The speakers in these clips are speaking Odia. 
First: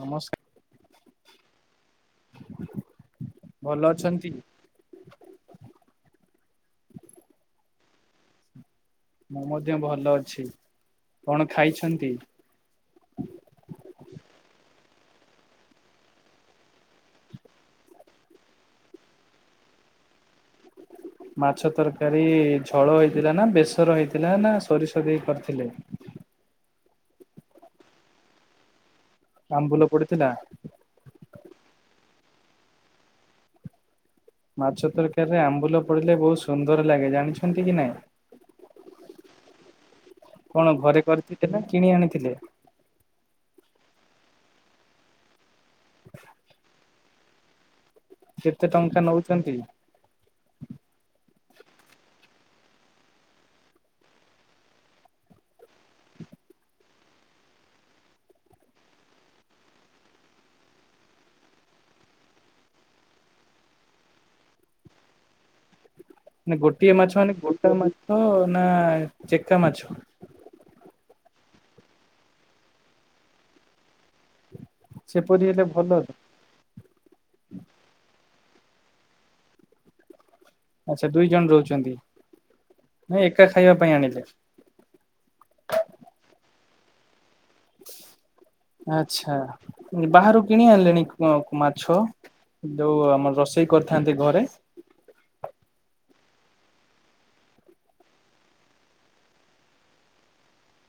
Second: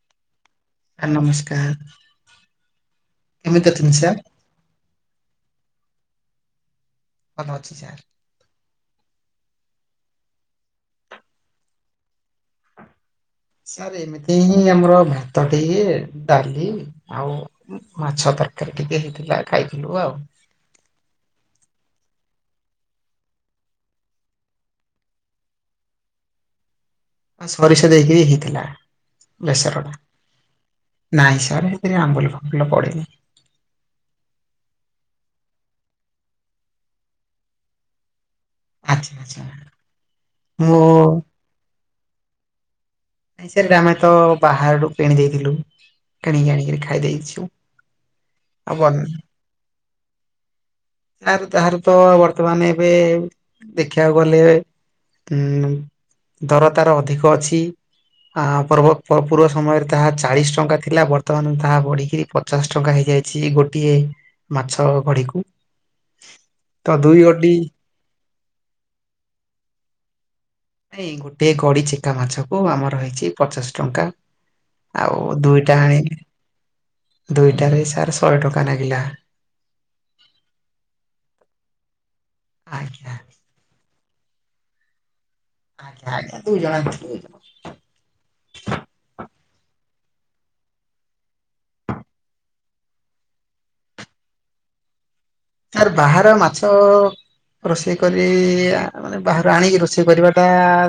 ନମସ୍କାର। ଆ ନମସ୍କାର। କେମିତି ଭଲ ସାର୍ ଅଛନ୍ତି? ଭଲ ଅଛି ସାର୍। ମୁଁ ମଧ୍ୟ ଭଲ ଅଛି କଣ ଖାଇଛନ୍ତି? ସାର୍ ଏମିତି ହିଁ ଆମର ଭାତ ଟିଏ ଡାଲି ଆଉ ମାଛ ତରକାରୀ ଟିକେ ହେଇଥିଲା ଖାଇଥିଲୁ ଆଉ। ମାଛ ତରକାରୀ ଝୋଳ ହେଇଥିଲା ନା ବେସର ହେଇଥିଲା ନା ସୋରିଷ ଦେଇ କରିଥିଲେ? ସୋରିଷ ଦେଇକି ହେଇଥିଲା ଆମ୍ବୁଲ ବେସର ଟା। ପଡିଥିଲା ନାଇଁ ସାର୍ ସେଥିରେ ଆମ୍ବୁଲ ଫାମ୍ବୁଲ ପଡେନି। ମାଛ ତରକାରୀରେ ଆମ୍ବୁଲ ପଡିଲେ ବହୁତ ସୁନ୍ଦର ଲାଗେ ଜାଣିଛନ୍ତି କି ନାଇଁ? ଆଚ୍ଛା ଆଚ୍ଛା କଣ ମୁଁ ଘରେ କରିଥିଲେ ନା କିଣି ଆଣିଥିଲେ? ନାଇଁ ସାର୍ ଆମେ ତ ବାହାରୁ କିଣି ଦେଇଥିଲୁ କିଣିକି ଆଣିକିରି ଖାଇ ଦେଇଛୁ। କେତେ ଆଉ ବନ ଟଙ୍କା ନଉଚନ୍ତି? ଆ ତାହାର ତ ବର୍ତ୍ତମାନ ଏବେ ଦେଖିବାକୁ ଗଲେ ଉ ଦର ତାର ଅଧିକ ଅଛି। ଆ ପର୍ବ ପୂର୍ବ ସମୟରେ ତାହା ଚାଳିସି ଟଙ୍କା ଥିଲା ବର୍ତ୍ତମାନ ତାହା ବଢିକିରି ପ ପଚାଶ ଟଙ୍କା ହେଇଯାଇଛି ଗୋଟିଏ ମାଛ ଗଡିକୁ। ନାଁ ଗୋଟିଏ ମାଛ ମାନେ ଗୋଟା ମାଛ ନା ଚେକା ମାଛ? ନାଇ ଗୋଟିଏ କଡି ଚେକା ମାଛକୁ ଆମର ହେଇଛି ପଚାଶ ଟଙ୍କା। ଆଉ ସେପରି ହେଲେ ଦୁଇଟା ଭଲ ତ ଆଣିଲି ଦୁଇଟାରେ ସାର୍ ଶହେ ଟଙ୍କା ନାଗିଲା। ଆଚ୍ଛା ଦୁଇ ଜଣ ରହୁଛନ୍ତି ଆଜ୍ଞା ନାଁ ଏକା ଖାଇବା ପାଇଁ ଆଣିଲେ? ଆଜ୍ଞା ଆଜ୍ଞା ଦୁଇ ଜଣ [unintelligible] ଆଛା ବାହାରୁ କିଣି ଆଣିଲେଣି ମାଛ। ଯୋଉ ଆମର ରୋଷେଇ କରିଥାନ୍ତେ ଘରେ। ସାର୍ ବାହାର ମାଛ ଅ ରୋଷେଇ କରି ଆ ମାନେ ବାହାରୁ ଆଣିକି ରୋଷେଇ କରିବାଟା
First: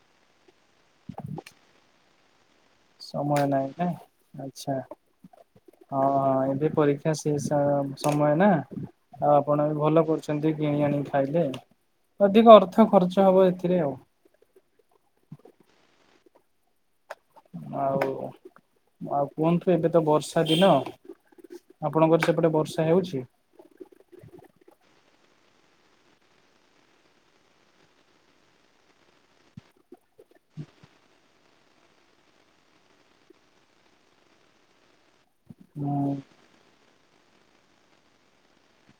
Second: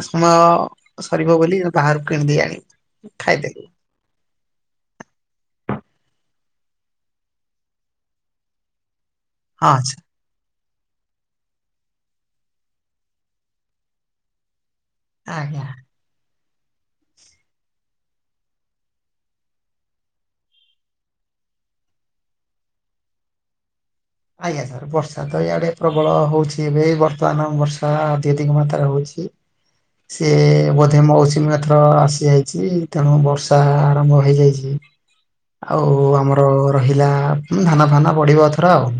ସମ୍ଭବ ସରିବ ବୋଲି ବାହାରୁ କିଣିଦେଇ ଆଣିଲୁ। ସମୟ ନାଇଁ ନା। ଆଛା ହଁ ହଁ ଏବେ ପରୀକ୍ଷା ସେ ସ ସମୟ ନା। ଆଉ ଆପଣ ହଁ ବି ଆଚ୍ଛା ଭଲ କରୁଛନ୍ତି କିଣି ଆଣିି ଖାଇଲେ ଅଧିକ ଅର୍ଥ ଖର୍ଚ୍ଚ ହବ ଏଥିରେ ଆଉ। ଆଜ୍ଞା। ଆଉ ଆଉ କୁହନ୍ତୁ ଏବେ ତ ବର୍ଷା ଦିନ। ଆପଣଙ୍କର ସେପଟେ ବର୍ଷା ହେଉଛି? ଆଜ୍ଞା ସାର୍ ବର୍ଷା ତ ଇଆଡେ ପ୍ରବଳ ହଉଛି ଏବେ ବର୍ତ୍ତମାନ ବର୍ଷା ଅଧି ଅଧିକ ମାତ୍ରାରେ ହଉଛି। [inaudible] ସେ ବୋଧେ ମୌସୁମୀ ଆ ଥର ଆସିଯାଇଚି ତେଣୁ ବର୍ଷା ଆରମ୍ଭ ହେଇଯାଇଚି। ହୁଁ ଆଉ ଆମର ରହିଲା ହୁଁ ଧାନ ଫାନ ବଢିବ ଏଥର ଆଉ।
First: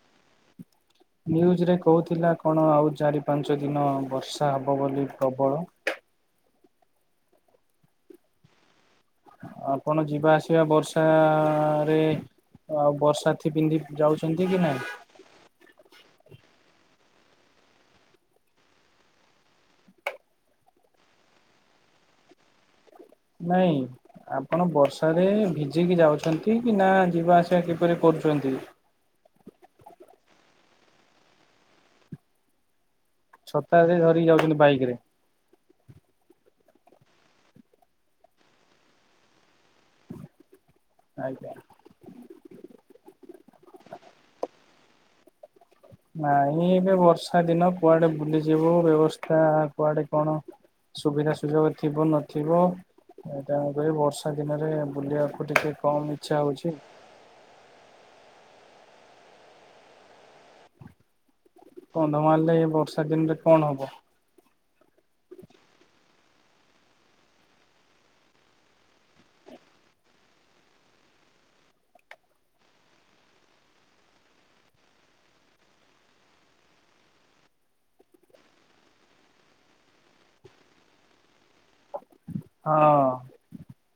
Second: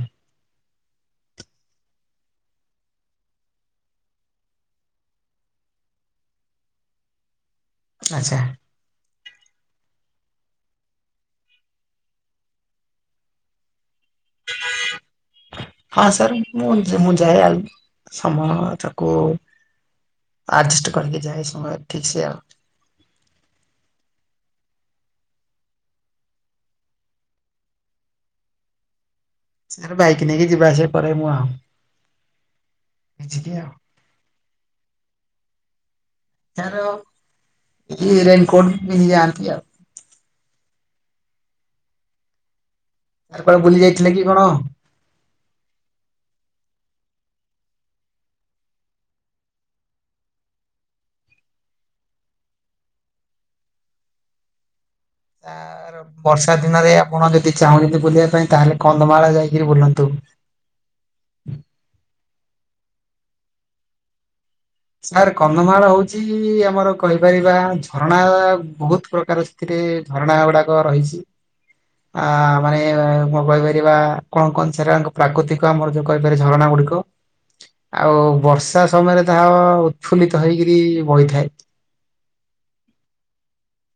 ନ୍ୟୁଜରେ କହୁଥିଲା କଣ ଆଉ ଚାରି ପାଞ୍ଚ ଦିନ ବର୍ଷା ହବ ବୋଲି ପ୍ରବଳ। ଆଛା। ଆପଣ ଯିବା ଆସିବା ବର୍ଷା ରେ ଆଉ ବର୍ଷାଥି ପିନ୍ଧିକି ଯାଉଚ ଛନ୍ତି କି ନାଇଁ। ହଁ ସାରେ ମୁଁ ଯା ମୁଁ ଯାଏ ଆଉ ସମୟ ତାକୁ ଆଡଜଷ୍ଟ କରିକି ଯାଏ ସମୟ ଠିକ୍ ସେ ଆଉ। ନାଇଁ ଆପଣ ବର୍ଷା ରେ ଭିଜିକି ଯାଉଛନ୍ତି କି ନା ଯିବା ଆସିବା କିପରି କରୁଛନ୍ତି। ସାରେ ବାଇକି ନେଇକି ଯିବା ଆସିବା କରେ ମୁଁ ଆଉ। ଭିଜିକି ଆଉ। ଛତା ସେ ଧରିକି ଯାଉଛନ୍ତି ବାଇକିରେ। ତାର ହୁଁ ରେନିକୋଟ୍ ପିନ୍ଧିକି ଯାଆନ୍ତି ଆଉ। ଆଜ୍ଞା। ହାଡେ କୁଆଡେ ବୁଲି ଯାଇଥିଲେ କି କଣ? ନାଇଁ ଏବେ ବର୍ଷା ଦିନ କୁଆଡେ ବୁଲିଯିବୁ ବ୍ୟବସ୍ଥା କୁଆଡେ କଣ? ସୁବିଧା ସୁଯୋଗ ଥିବ ନଥିବ ତେଣୁକରି ବର୍ଷା ଦିନରେ ବୁଲିବା ଓ ଟିକେ ସାର୍ କମ୍ ଇଚ୍ଛା ବର୍ଷା ହଉଛି। ଦିନରେ ଆପଣ ଯଦି ଚାହୁଁଛନ୍ତି ବୁଲିବା ପାଇଁ ତାହେଲେ କନ୍ଧମାଳ ଯାଇକିରି ବୁଲନ୍ତୁ। କନ୍ଧମାଲ ରେ ଏ ବର୍ଷା ଦିନରେ କଣ ହବ। ସାର୍ କନ୍ଧମାଳ ହଉଛି ଆମର କହିପାରିବା ଝରଣା ବହୁତ ପ୍ରକାର ଏଥିରେ ଝରଣା ଗୁଡ଼ାକ ରହିଛି। ଆ ମାନେ କଣ କହିପାରିବା କଣ କହନ୍ତି ସେଟା ପ୍ରାକୃତିକ ଆମର ଯୋଉ କହିପାରିବା ଝରଣା ଗୁଡ଼ିକ ଆଉ ବର୍ଷା ସମୟରେ ତାହା ଉତ୍ଫୁଲିତ ହେଇକିରି ବହିଥାଏ। ହଁ।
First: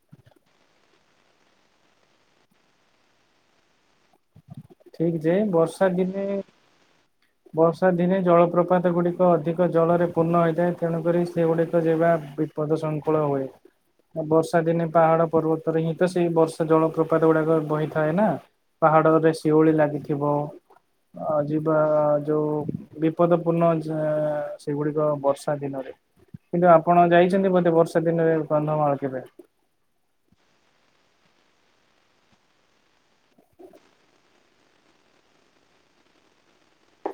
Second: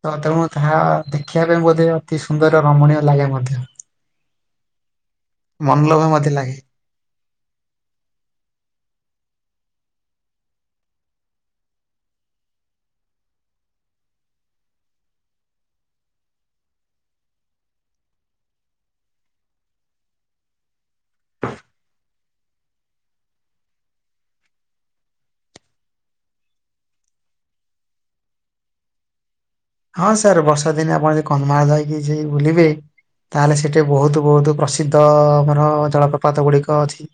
ତ ତେଣୁ ତାହା ଦେଖିବା ପାଇଁ ବୋଧେ ଅତି ସୁନ୍ଦର ରମଣୀୟ ଲାଗେ ମଧ୍ୟ। ଠିକ ଯେ ବର୍ଷା ମନଲୋଭା ଦିନେ ମତେ ଲାଗେ। ବର୍ଷା ଦିନେ ଜଳପ୍ରପାତ ଗୁଡିକ ଅଧିକ ଜଳରେ ପୂର୍ଣ୍ଣ ହୋଇଥାଏ ତେଣୁକରି ସେଗୁଡିକ ଯିବା ବି ପଦ ଶୃଙ୍ଖଳ ହୁଏ। ବର୍ଷା ଦିନେ ପାହାଡ଼ ପର୍ବତରେ ହିଁ ତ ସେଇ ବର୍ଷା ଜଳପ୍ରପାତ ଗୁଡ଼ାକ ବହିଥାଏ ନା। ପାହାଡ଼ରେ ଶିଉଳି ଲାଗିଥିବ ଅ ଯିବା ଯୋଉ ବିପଦ ପୂର୍ଣ୍ଣ ଝେ ସେଗୁଡିକ ବର୍ଷା ଦିନରେ। କିନ୍ତୁ ଆପଣ ଯାଇଛନ୍ତି ବୋଧେ ବର୍ଷା ଦିନରେ କନ୍ଧମାଳ କେବେ? ହଁ ସାର୍ ବର୍ଷା ଦିନେ ଆପଣ ଯଦି କନ୍ଧମାଳ ଯାଇକି ଜି ବୁଲିବେ ତାହେଲେ ସେଠି ବହୁତ ବହୁତ ପ୍ରସିଦ୍ଧ ଆମର ଜଳପ୍ରପାତ ଗୁଡିକ ଅଛି।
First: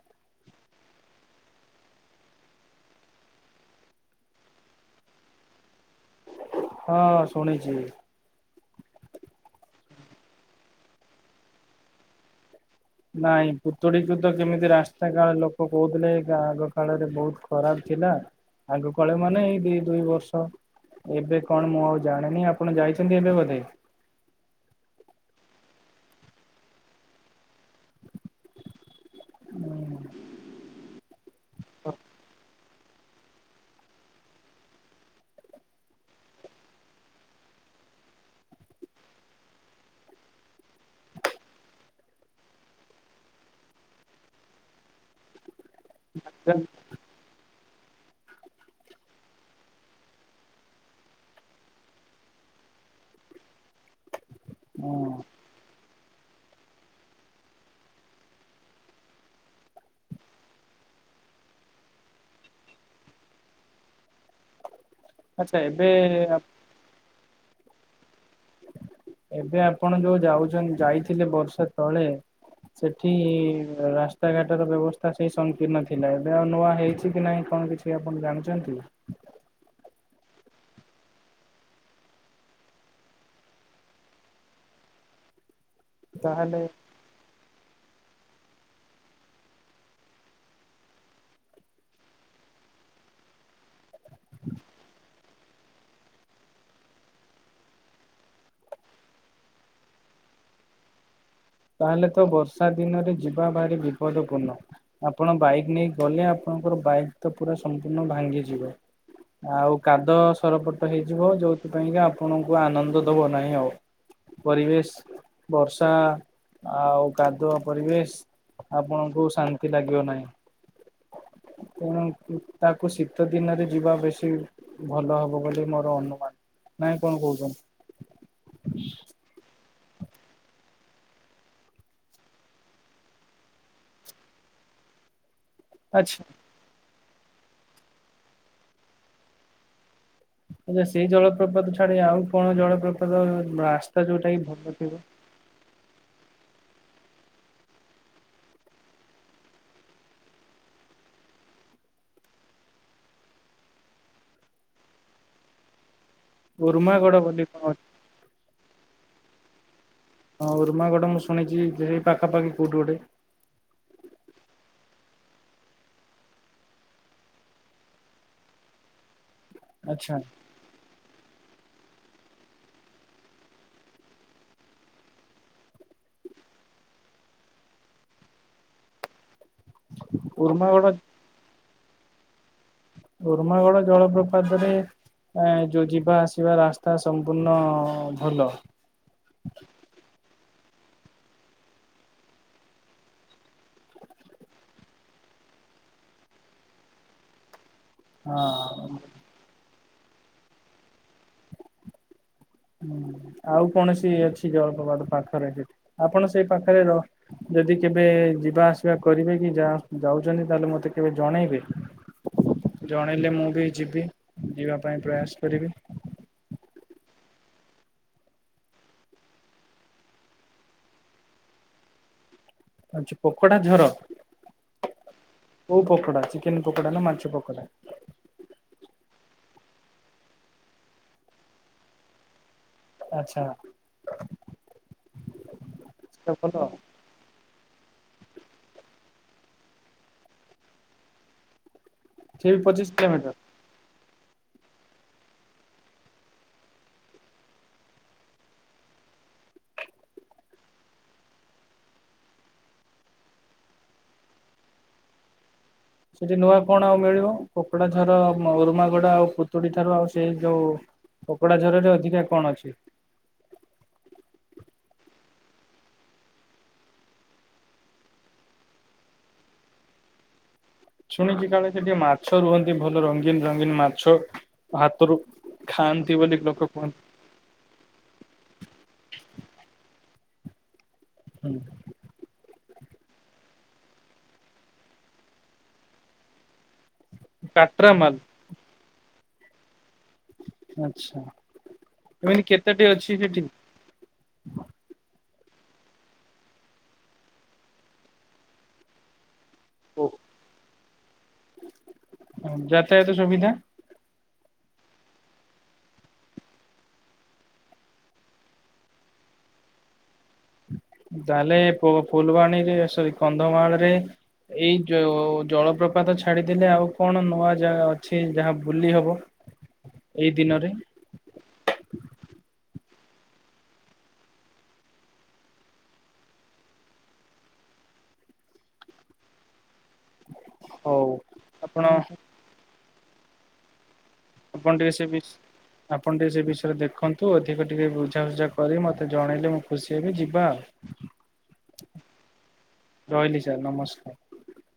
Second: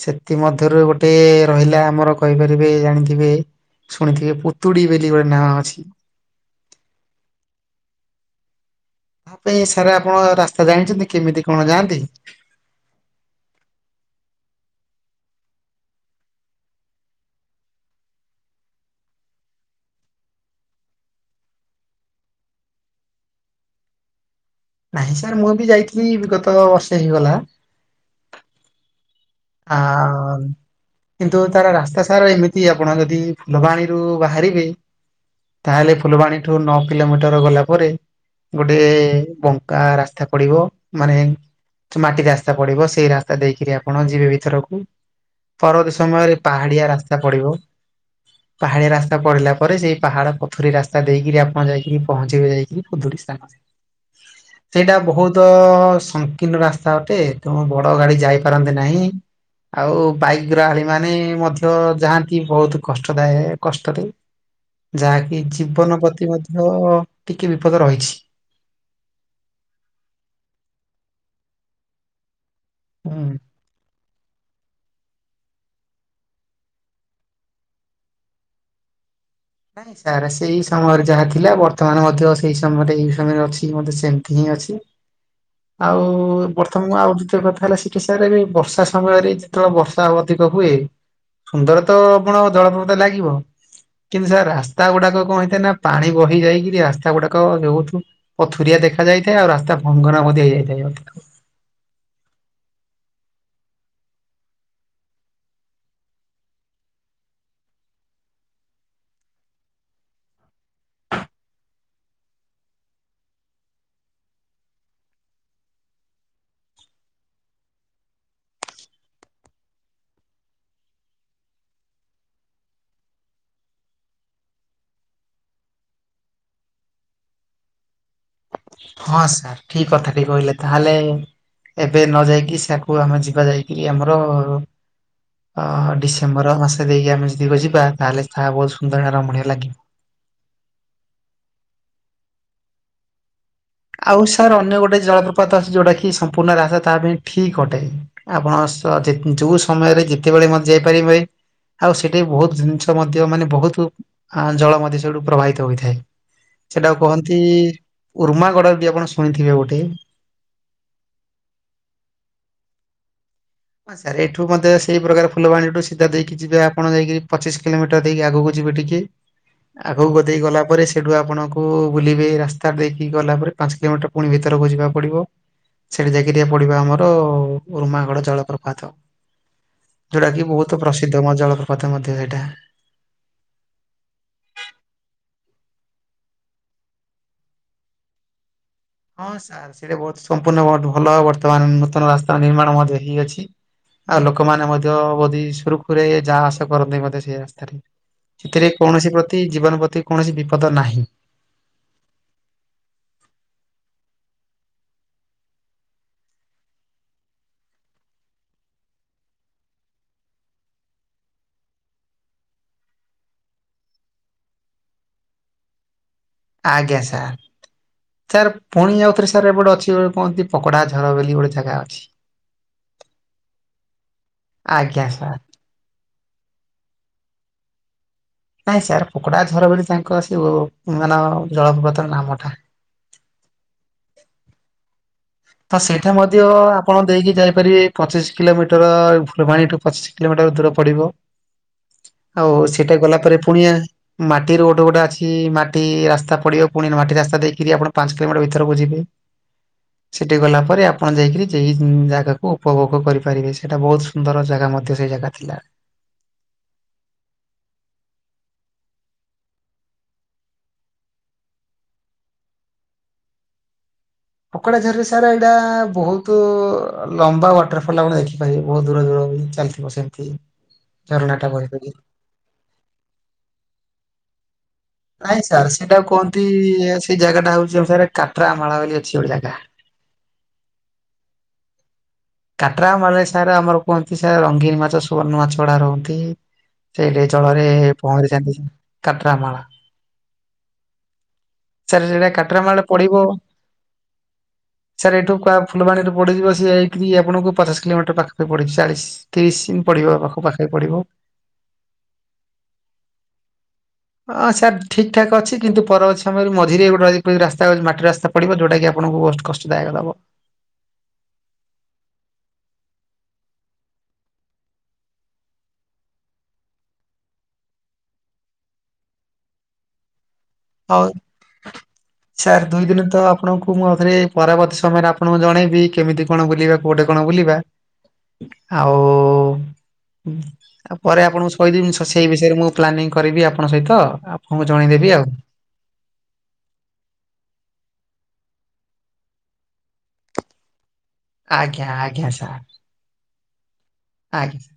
ସେଥିମଧ୍ୟରୁ ଗୋଟେ ରହିଲା ଆମର କହିପାରିବେ ଜାଣିଥିବେ ଶୁଣିଥିଲି ପୁତୁଡ଼ି ବେଲି ଗୋଟେ ନାଁ ଅଛି। ହଁ ଶୁଣିଚି। ଆପେ ସାର୍ ଆପଣ ରାସ୍ତା ଜାଣିଛନ୍ତି କେମିତି କଣ ଯାଆନ୍ତି। ନାଇଁ ପୁତୁଡ଼ିକୁ ତ କେମିତି ରାସ୍ତା କାଳେ ଲୋକ କହୁଥିଲେ ଏ ଆଗ କାଳରେ ବହୁତ ଖରାପ ଥିଲା। ଆଗ କାଳେ ମାନେ ଏଇ ଦି ଦୁଇ ବର୍ଷ। ଏବେ କଣ ମୁଁ ଆଉ ଜାଣିନି ଆପଣ ଯାଇଛନ୍ତି ଏବେ ବୋଧେ? ନାହିଁ ସାର୍ ମୁଁ ବି ଯାଇଥିଲି ବିଗତ ବର୍ଷେ ହେଇଗଲା। ଆ କିନ୍ତୁ ତାର ରାସ୍ତା ସାରା ଏମିତି ଆପଣ ଯଦି ଫୁଲବାଣୀରୁ ବାହାରିବେ ତାହେଲେ ଫୁଲବାଣୀଠୁ ନଅ କିଲୋମିଟର ଗଲା ପରେ ଗୋଟେ ବଙ୍କା ରାସ୍ତା ପଡ଼ିବ ମାନେ ମାଟି ରାସ୍ତା ପଡ଼ିବ ସେଇ ରାସ୍ତା ଦେଇକିରି ଆପଣ ଯି ଯିବେ ଭିତରକୁ। ପରବର୍ତ୍ତୀ ସମୟରେ ହୁଁ ପାହାଡିଆ ରାସ୍ତା ପଡ଼ିବ। ପାହାଡ଼ିଆ ରାସ୍ତା ପଡ଼ିଲା ପରେ, ସେଇ ପାହାଡ଼ ପଥୁରି ରାସ୍ତା ଦେଇକି ରି ଆପଣ ଯାଇକି ପହଞ୍ଚିବେ ଯାଇକରି [unintelligible] ସ୍ଥାନ। ସେଇଟା ହଁ ବହୁତ ସଂକୀର୍ଣ୍ଣ ରାସ୍ତା ଅଟେ। ତେଣୁ ବଡ଼ ଗାଡ଼ି ଯାଇପାରନ୍ତି ନାହିଁ। ଆଉ ବାଇକ ଗ୍ରହାଳି ମାନେ ମଧ୍ୟ ଯାଆନ୍ତି ବହୁତ କଷ୍ଟଦାୟକ କଷ୍ଟରେ। ଯାହାକି ଆଚ୍ଛା ଜୀବନ ପ୍ରତି ଏବେ ମଧ୍ୟ ଟିକେ ବିପଦ ରହିଛି। ଏବେ ଆପଣ ଯୋଉ ଯାଉଛନ୍ତି - ଯାଇଥିଲେ ବର୍ଷା ତଳେ ସେଠି ହୁଁ। ରାସ୍ ରାସ୍ତାଘାଟର ବ୍ୟବସ୍ଥା ସେଇ ସଂକୀର୍ଣ୍ଣ ଥିଲା। ଏବେ ଆଉ ନୂଆ ହେଇଛି କି ନାହିଁ କଣ କିଛି ଆପଣ ଜାଣିଛନ୍ତି? ନାଇଁ ସାର୍, ସେଇ ସମୟରେ ଯାହା ଥିଲା ବର୍ତ୍ତମାନ ମଧ୍ୟ ସେଇ ସମୟରେ ଏଇ ସମୟରେ ଅଛି ମଧ୍ୟ ସେମିତି ହିଁ ଅଛି। ଆଉ ତାହେଲେ ବର୍ତ୍ତମାନ ଆଉ ଦ୍ଵିତୀୟ କଥା ହେଲା ସେଠି ସାର୍ ଏବେ ବର୍ଷା ସମୟରେ ଯେତେବେଳେ ବର୍ଷା ଅଧିକ ହୁଏ ସୁନ୍ଦର ତ ଆପଣଙ୍କୁ ଜଳପ୍ରପାତ ଲାଗିବ। କିନ୍ତୁ ସାର୍ ରାସ୍ତା ଗୁଡ଼ାକ କଣ ହେଇଥାନ୍ତି ନା, ପାଣି ବହି ଯାଇକିରି ରାସ୍ତା ଗୁଡ଼ାକ [unintelligible] ପଥୁରିଆ ଦେଖା ଯାଇଥାଏ। ଆଉ ରାସ୍ତା ଭଙ୍ଗଣା ମଧ୍ୟ ହେଇ ଯାଇଥାଏ ଅଧିକ। ତାହେଲେ ତ ବର୍ଷା ଦିନରେ ଯିବା ଭାରି ବିପଦ ପୂର୍ଣ୍ଣ। ଆପଣ ବାଇକ୍ ନେଇ ଗଲେ ଆପଣଙ୍କର ବାଇକ୍ ତ ପୁରା ସମ୍ପୂର୍ଣ୍ଣ ଭାଙ୍ଗିଯିବ। ଆଉ କାଦ ସରପଟ ହେଇଯିବ ଯୋଉଥିପାଇଁ କା ଆପଣଙ୍କୁ ଆନନ୍ଦ ଦବ ନାହିଁ ଆଉ ପରିବେଶ, ବର୍ଷା ଆଉ କାଦୁଆ ପରିବେଶ ଆପଣଙ୍କୁ ଶାନ୍ତି ଲାଗିବ ନାହିଁ। ତେଣୁ ତାକୁ ଶୀତ ଦିନରେ ଯିବା ବେଶୀ ଭଲ ହବ ବୋଲି ମୋର ଅନୁମାନ। ନାଇଁ କଣ କହୁଛନ୍ତି? ହଁ ସାର୍, ଠିକ କଥା ଟିକେ କହିଲେ ତାହେଲେ ଏବେ ନ ଯାଇକି ସେକୁ ଆମେ ଯିବା ଯାଇକରି ଆମର ଅ ଆଚ୍ଛା ଡିସେମ୍ବର ମାସ ଦେଇକି ଆମେ ଯଦି ଯିବା ତାହେଲେ ତାହା ବହୁତ ସୁନ୍ଦର, ରମଣୀୟ ଲାଗିବ। ଆଚ୍ଛା ସେଇ ଜଳପ୍ରପାତ ଛାଡ଼ି ଆଉ କଣ ଜଳପ୍ରପାତ ରା ଆଉ ସାର୍ ଅନ୍ୟ ଗୋଟେ ଜଳପ୍ରପାତ ଅଛି ଯୋଉଟା କି ସମ୍ପୂର୍ଣ୍ଣ ରାସ୍ତା ତା ପାଇଁ ଠିକ ଅଟେ। ଆପଣ ଯୋଉ ସମୟରେ ଯେତେବେଳେ ମଧ୍ୟ ଯାଇପାରିବେ। ଆଉ ସେଠି ବହୁତ ଜିନିଷ ମଧ୍ୟ ମାନେ ବହୁତ ଜଳ ମଧ୍ୟ ସେଇଠୁ ପ୍ରବାହିତ ହୋଇଥାଏ। ସେଟାକୁ ଉର୍ମାଗଡ କହନ୍ତି, ବୋଲି କଣ ଅଛି? ଉର୍ମାଗଡ଼ ଯଦି ଆପଣ ଶୁଣିଥିବେ ଗୋଟେ‌ ହଁ, ଉର୍ମାଗଡ଼ ମୁଁ ଶୁଣିଛି ଏଇ ପାଖାପାଖି କୋଉଠି ଗୋଟେ। ହଁ ସାର୍, ଏଇଠୁ ମଧ୍ୟ ସେଇ ପ୍ରକାର ଫୁଲବାଣୀଠୁ ସିଧା ଦେଇକି ଯିବେ ଆପଣ ଯାଇକି ପଚିଶ କିଲୋମି ମିଟର ଦେଇକି ଆଗକୁ ଯିବେ ଟିକେ। ଆଚ୍ଛା ଆଗକୁ ଦେଇ ଗଲା ପରେ ସେଠୁ ଆପଣଙ୍କୁ ବୁଲିବେ ରାସ୍ତ ଦେଇକି ଗଲା ପରେ ପାଞ୍ଚ କିଲୋମିଟର ପୁଣି ଭିତରକୁ ଯିବାକୁ ପଡ଼ିବ। ସେଠି ଯାଇକି ଟିକେ ପଡ଼ିବ ଆମର ଉର୍ମାଗଡ଼ ଜଳ ଜଳପ୍ରପାତ। ଯୋଉଟା କିି ବହୁତ ଉର୍ମାଗଡ ପ୍ରସିଦ୍ଧ ଜଳପ୍ରପାତ ମଧ୍ୟ ସେଇଟା। ଉର୍ମାଗଡ଼ ଜଳପ୍ରପାତ ରେ ଯଉ ଯିବା ଆସିବା ରାସ୍ତା ସମ୍ପୂର୍ଣ୍ଣ ଭଲ? ହଁ ସାର୍, ସେଇଟା ବହୁତ ସମ୍ପୂର୍ଣ୍ଣ ବହୁତ ଭଲ। ବର୍ତ୍ତମାନ ନୂତନ ରାସ୍ତାର ନିର୍ମାଣ ମଧ୍ୟ ହେଇ ଅଛି। ଆଉ ଲୋକମାନେ ମଧ୍ୟ ବହୁତ ହିଁ ସୁରୁଖୁରୁରେ ଯାଆ ଆସ କରନ୍ତି ମଧ୍ୟ ସେଇ ରାସ୍ତାରେ। ସେଥିରେ ହଁ। କୌଣସି ପ୍ରତି ଜୀବନ ପ୍ରତି କୌଣସି ବିପଦ ନାହିଁ। ହୁଁ, ଆଉ କୌଣସି ଅଛି ଜଳପ୍ରପାତ ପାଖରେ [unintelligible] ଆପଣ ସେଇ ପାଖରେ ର ଯଦି କେବେ ଯିବା ଆସିବା କରିବେ କି ଯାଉଛନ୍ତି, ତାହେଲେ ମତେ କେବେ ଜଣେଇବେ। ଜଣେଇଲେ ମୁଁ ବି ଯିବି। ଯିବା ପାଇଁ ପ୍ରୟାସ କରିବି। ଆଜ୍ଞା ସାର୍। ସାର୍ ପୁଣି ଆଉଥରେ ସାର୍ ଏପଟେ ଅଛି ଗୋଟେ କୁହନ୍ତି, ପକୋଡ଼ା ଝର ବୋଲି ଗୋଟେ ଜାଗା ଅଛି। ଆଚ୍ଛା ପକୋଡ଼ା ଝର? ଆଜ୍ଞା ସାର୍ କୋଉ ପକୋଡ଼ା? ଚିକେନ ପକୋଡ଼ା ନା ମାଛ ପକୋଡ଼ା? ନାଇଁ ସାର୍ ପକୋଡ଼ା ଝର ବୋଲି ତାଙ୍କ ସେ ମାନେ ଜଳପ୍ରପାତର ନାମଟା। ଆଚ୍ଛା। ହଁ ସେଇଟା ସେଟା ମଧ୍ୟ ଭଲ ଆପଣ ଦେଇକି ଯାଇ ପାରିବେ ପଚିଶ କିଲୋମିଟର ଫୁଲବାଣୀଠୁ ପଚିଶ କିଲୋମିଟର ଦୂର ପଡ଼ିବ। ସେ ଆଉ ବି ପଚିଶ ସେଇଟା ଗଲା କିଲୋମିଟର। ପରେ ପୁଣିଆ ମାଟି ରୋଡ୍ ଗୋଟା ଅଛି ମାଟି ରାସ୍ତା ପଡିବ ପୁଣି ନୁ ମାଟି ରାସ୍ତା ଦେଇକିରି ଆପଣ ପାଞ୍ଚ କିଲୋମିଟର ଭିତରକୁ ଯିବେ। ସେଠି ଗଲା ପରେ ଆପଣ ଯାଇକିରି ଯେହି ଜାଗାକୁ ଉପଭୋଗ କରିପାରିବେ ସେଇଟା ବହୁତ ସୁନ୍ଦର ଜାଗା ମଧ୍ୟ ସେଇ ଜାଗା ଥିଲା। ସେଠି ନୂଆ କଣ ଆଉ ମିଳିବ କୋକଡା ଝର ଉରୁମାଗଡା ଆଉ ପୁତୁଡି ଠାରୁ ଆଉ ସେଇ ଯୋଉ କକୁଡାଝରରେ ଅଧିକା କଣ ଅଛି? କୋକଡା ଝରରେ ସାରା ଏଇଟା ବହୁତ ଲମ୍ବା ୱାଟରଫଲ ଆପଣ ଦେଖି ପାରିବେ ବହୁତ ଦୂର ଦୂର ବି ଚାଲି ବ ସେନ୍ତି। ଶୁଣିଚି କାଳେ ସେଠି ମାଛ ରୁହନ୍ତି ଭଲ ରଙ୍ଗୀନ ରଙ୍ଗୀନ ମାଛ। ହାତରୁ ନାଇଁ ସାର୍ ସେଟା ଖାଆନ୍ତି ବୋଲି କୁହନ୍ତି ଲୋକ କୁହନ୍ତି। ସେଇ ଜାଗାଟା ହଉଛି ମରେ କାଟ୍ରା ମାଳା ବୋଲି ଅଛି ଗୋଟେ ଜାଗା। ହୁଁ। କାତ୍ରାମାଳା ରେ ସାର୍ ଆମର କୁହନ୍ତି ସାର ରଙ୍ଗୀନୀ ମାଛ ସୁବର୍ଣ୍ଣ ମାଛ ଗୁଡା ରୁହନ୍ତି। ସେଇଠେ ଜଳରେ କାଟ୍ରା ମାଲ ପହଁରିଛନ୍ତି କାଟ୍ର ମାଳା। ଆଚ୍ଛା ସାର୍ ସେଟା ଏମିତି କାଟ୍ରା କେତେଟି ମାଳା ଅଛି ପଡିବ। ସେଠି? ସାର୍ ଏଠୁ କା ଫୁଲବାଣୀରେ ପଡିଯିବ ସିଆଇ ଫ୍ରି ଆପଣଙ୍କୁ ପଚାଶ କିଲୋମିଟର ପାଖ ପଡ଼ିବି ଚାଳିଶ ତିରିଶ ଇମ ପଡ଼ିବ ପାଖ ପାଖି ପଡ଼ିବ। ଯାତାୟାତ ସୁବିଧା? ଅଁ, ଆଚ୍ଛା ଠିକ୍ ଠାକ୍ ଅଛି କିନ୍ତୁ ପରବର୍ତ୍ତି ସମୟରେ ମଝିରେ ଗୋଟେ [inaudible] ରାସ୍ତା ଅଛି ମାଟି ରାସ୍ତା ପଡ଼ିବ ଯଉଟା କି ଆପଣଙ୍କୁ ବହୁତ କଷ୍ଟଦାୟକ ଦବ। ତାହେଲେ ଫୁ-ଫୁଲବାଣୀରେ ସରି କନ୍ଧମାଳ ରେ ଏଇ ଯୋ ଜଳପ୍ରପାତ ଛାଡିଦେଲେ ଆଉ କଣ ନୂଆ ଜାଗା ଅଛି ଯାହା ବୁଲି ହବ। ଏଇ ଦିନରେ ହଉ। ସାର୍ ଦୁଇ ଦିନ ତ ଆପଣଙ୍କୁ ମୁଁ ଆଉଥରେ ପରବର୍ତ୍ତୀ ସମୟରେ ଆପଣଙ୍କୁ ଜଣେଇବି କେମିତି କଣ ବୁଲିବାକୁ ଗୋଟେ କଣ ବୁଲିବା। ଆଉ ଉଁ ଆଉ ହଉ ପରେ ଆପଣଙ୍କୁ ଆପଣ କହିଦେବି ସେଇ ବିଷୟରେ ମୁଁ ପ୍ଲାନିଂ କରିବି ଆପଣଙ୍କ ସହିତ ଆ ଆପଣ ଟିକେ ସେ ବିଚ ଆପଣ ଟିକି ସେ ବିଷୟରେ ଦେଖନ୍ତୁ ଅଧିକ ଟିକିଏ ବୁଝାସୁଝା କରି ମୋତେ ଜଣେଇଲେ ମୁଁ ଖୁସି ହେବି ଯିବା ଆଉ। ଆଜ୍ଞା ଆଜ୍ଞା ସାର୍। ରହିଲି ସାର୍ ନମସ୍କାର। ଆଜ୍ଞା।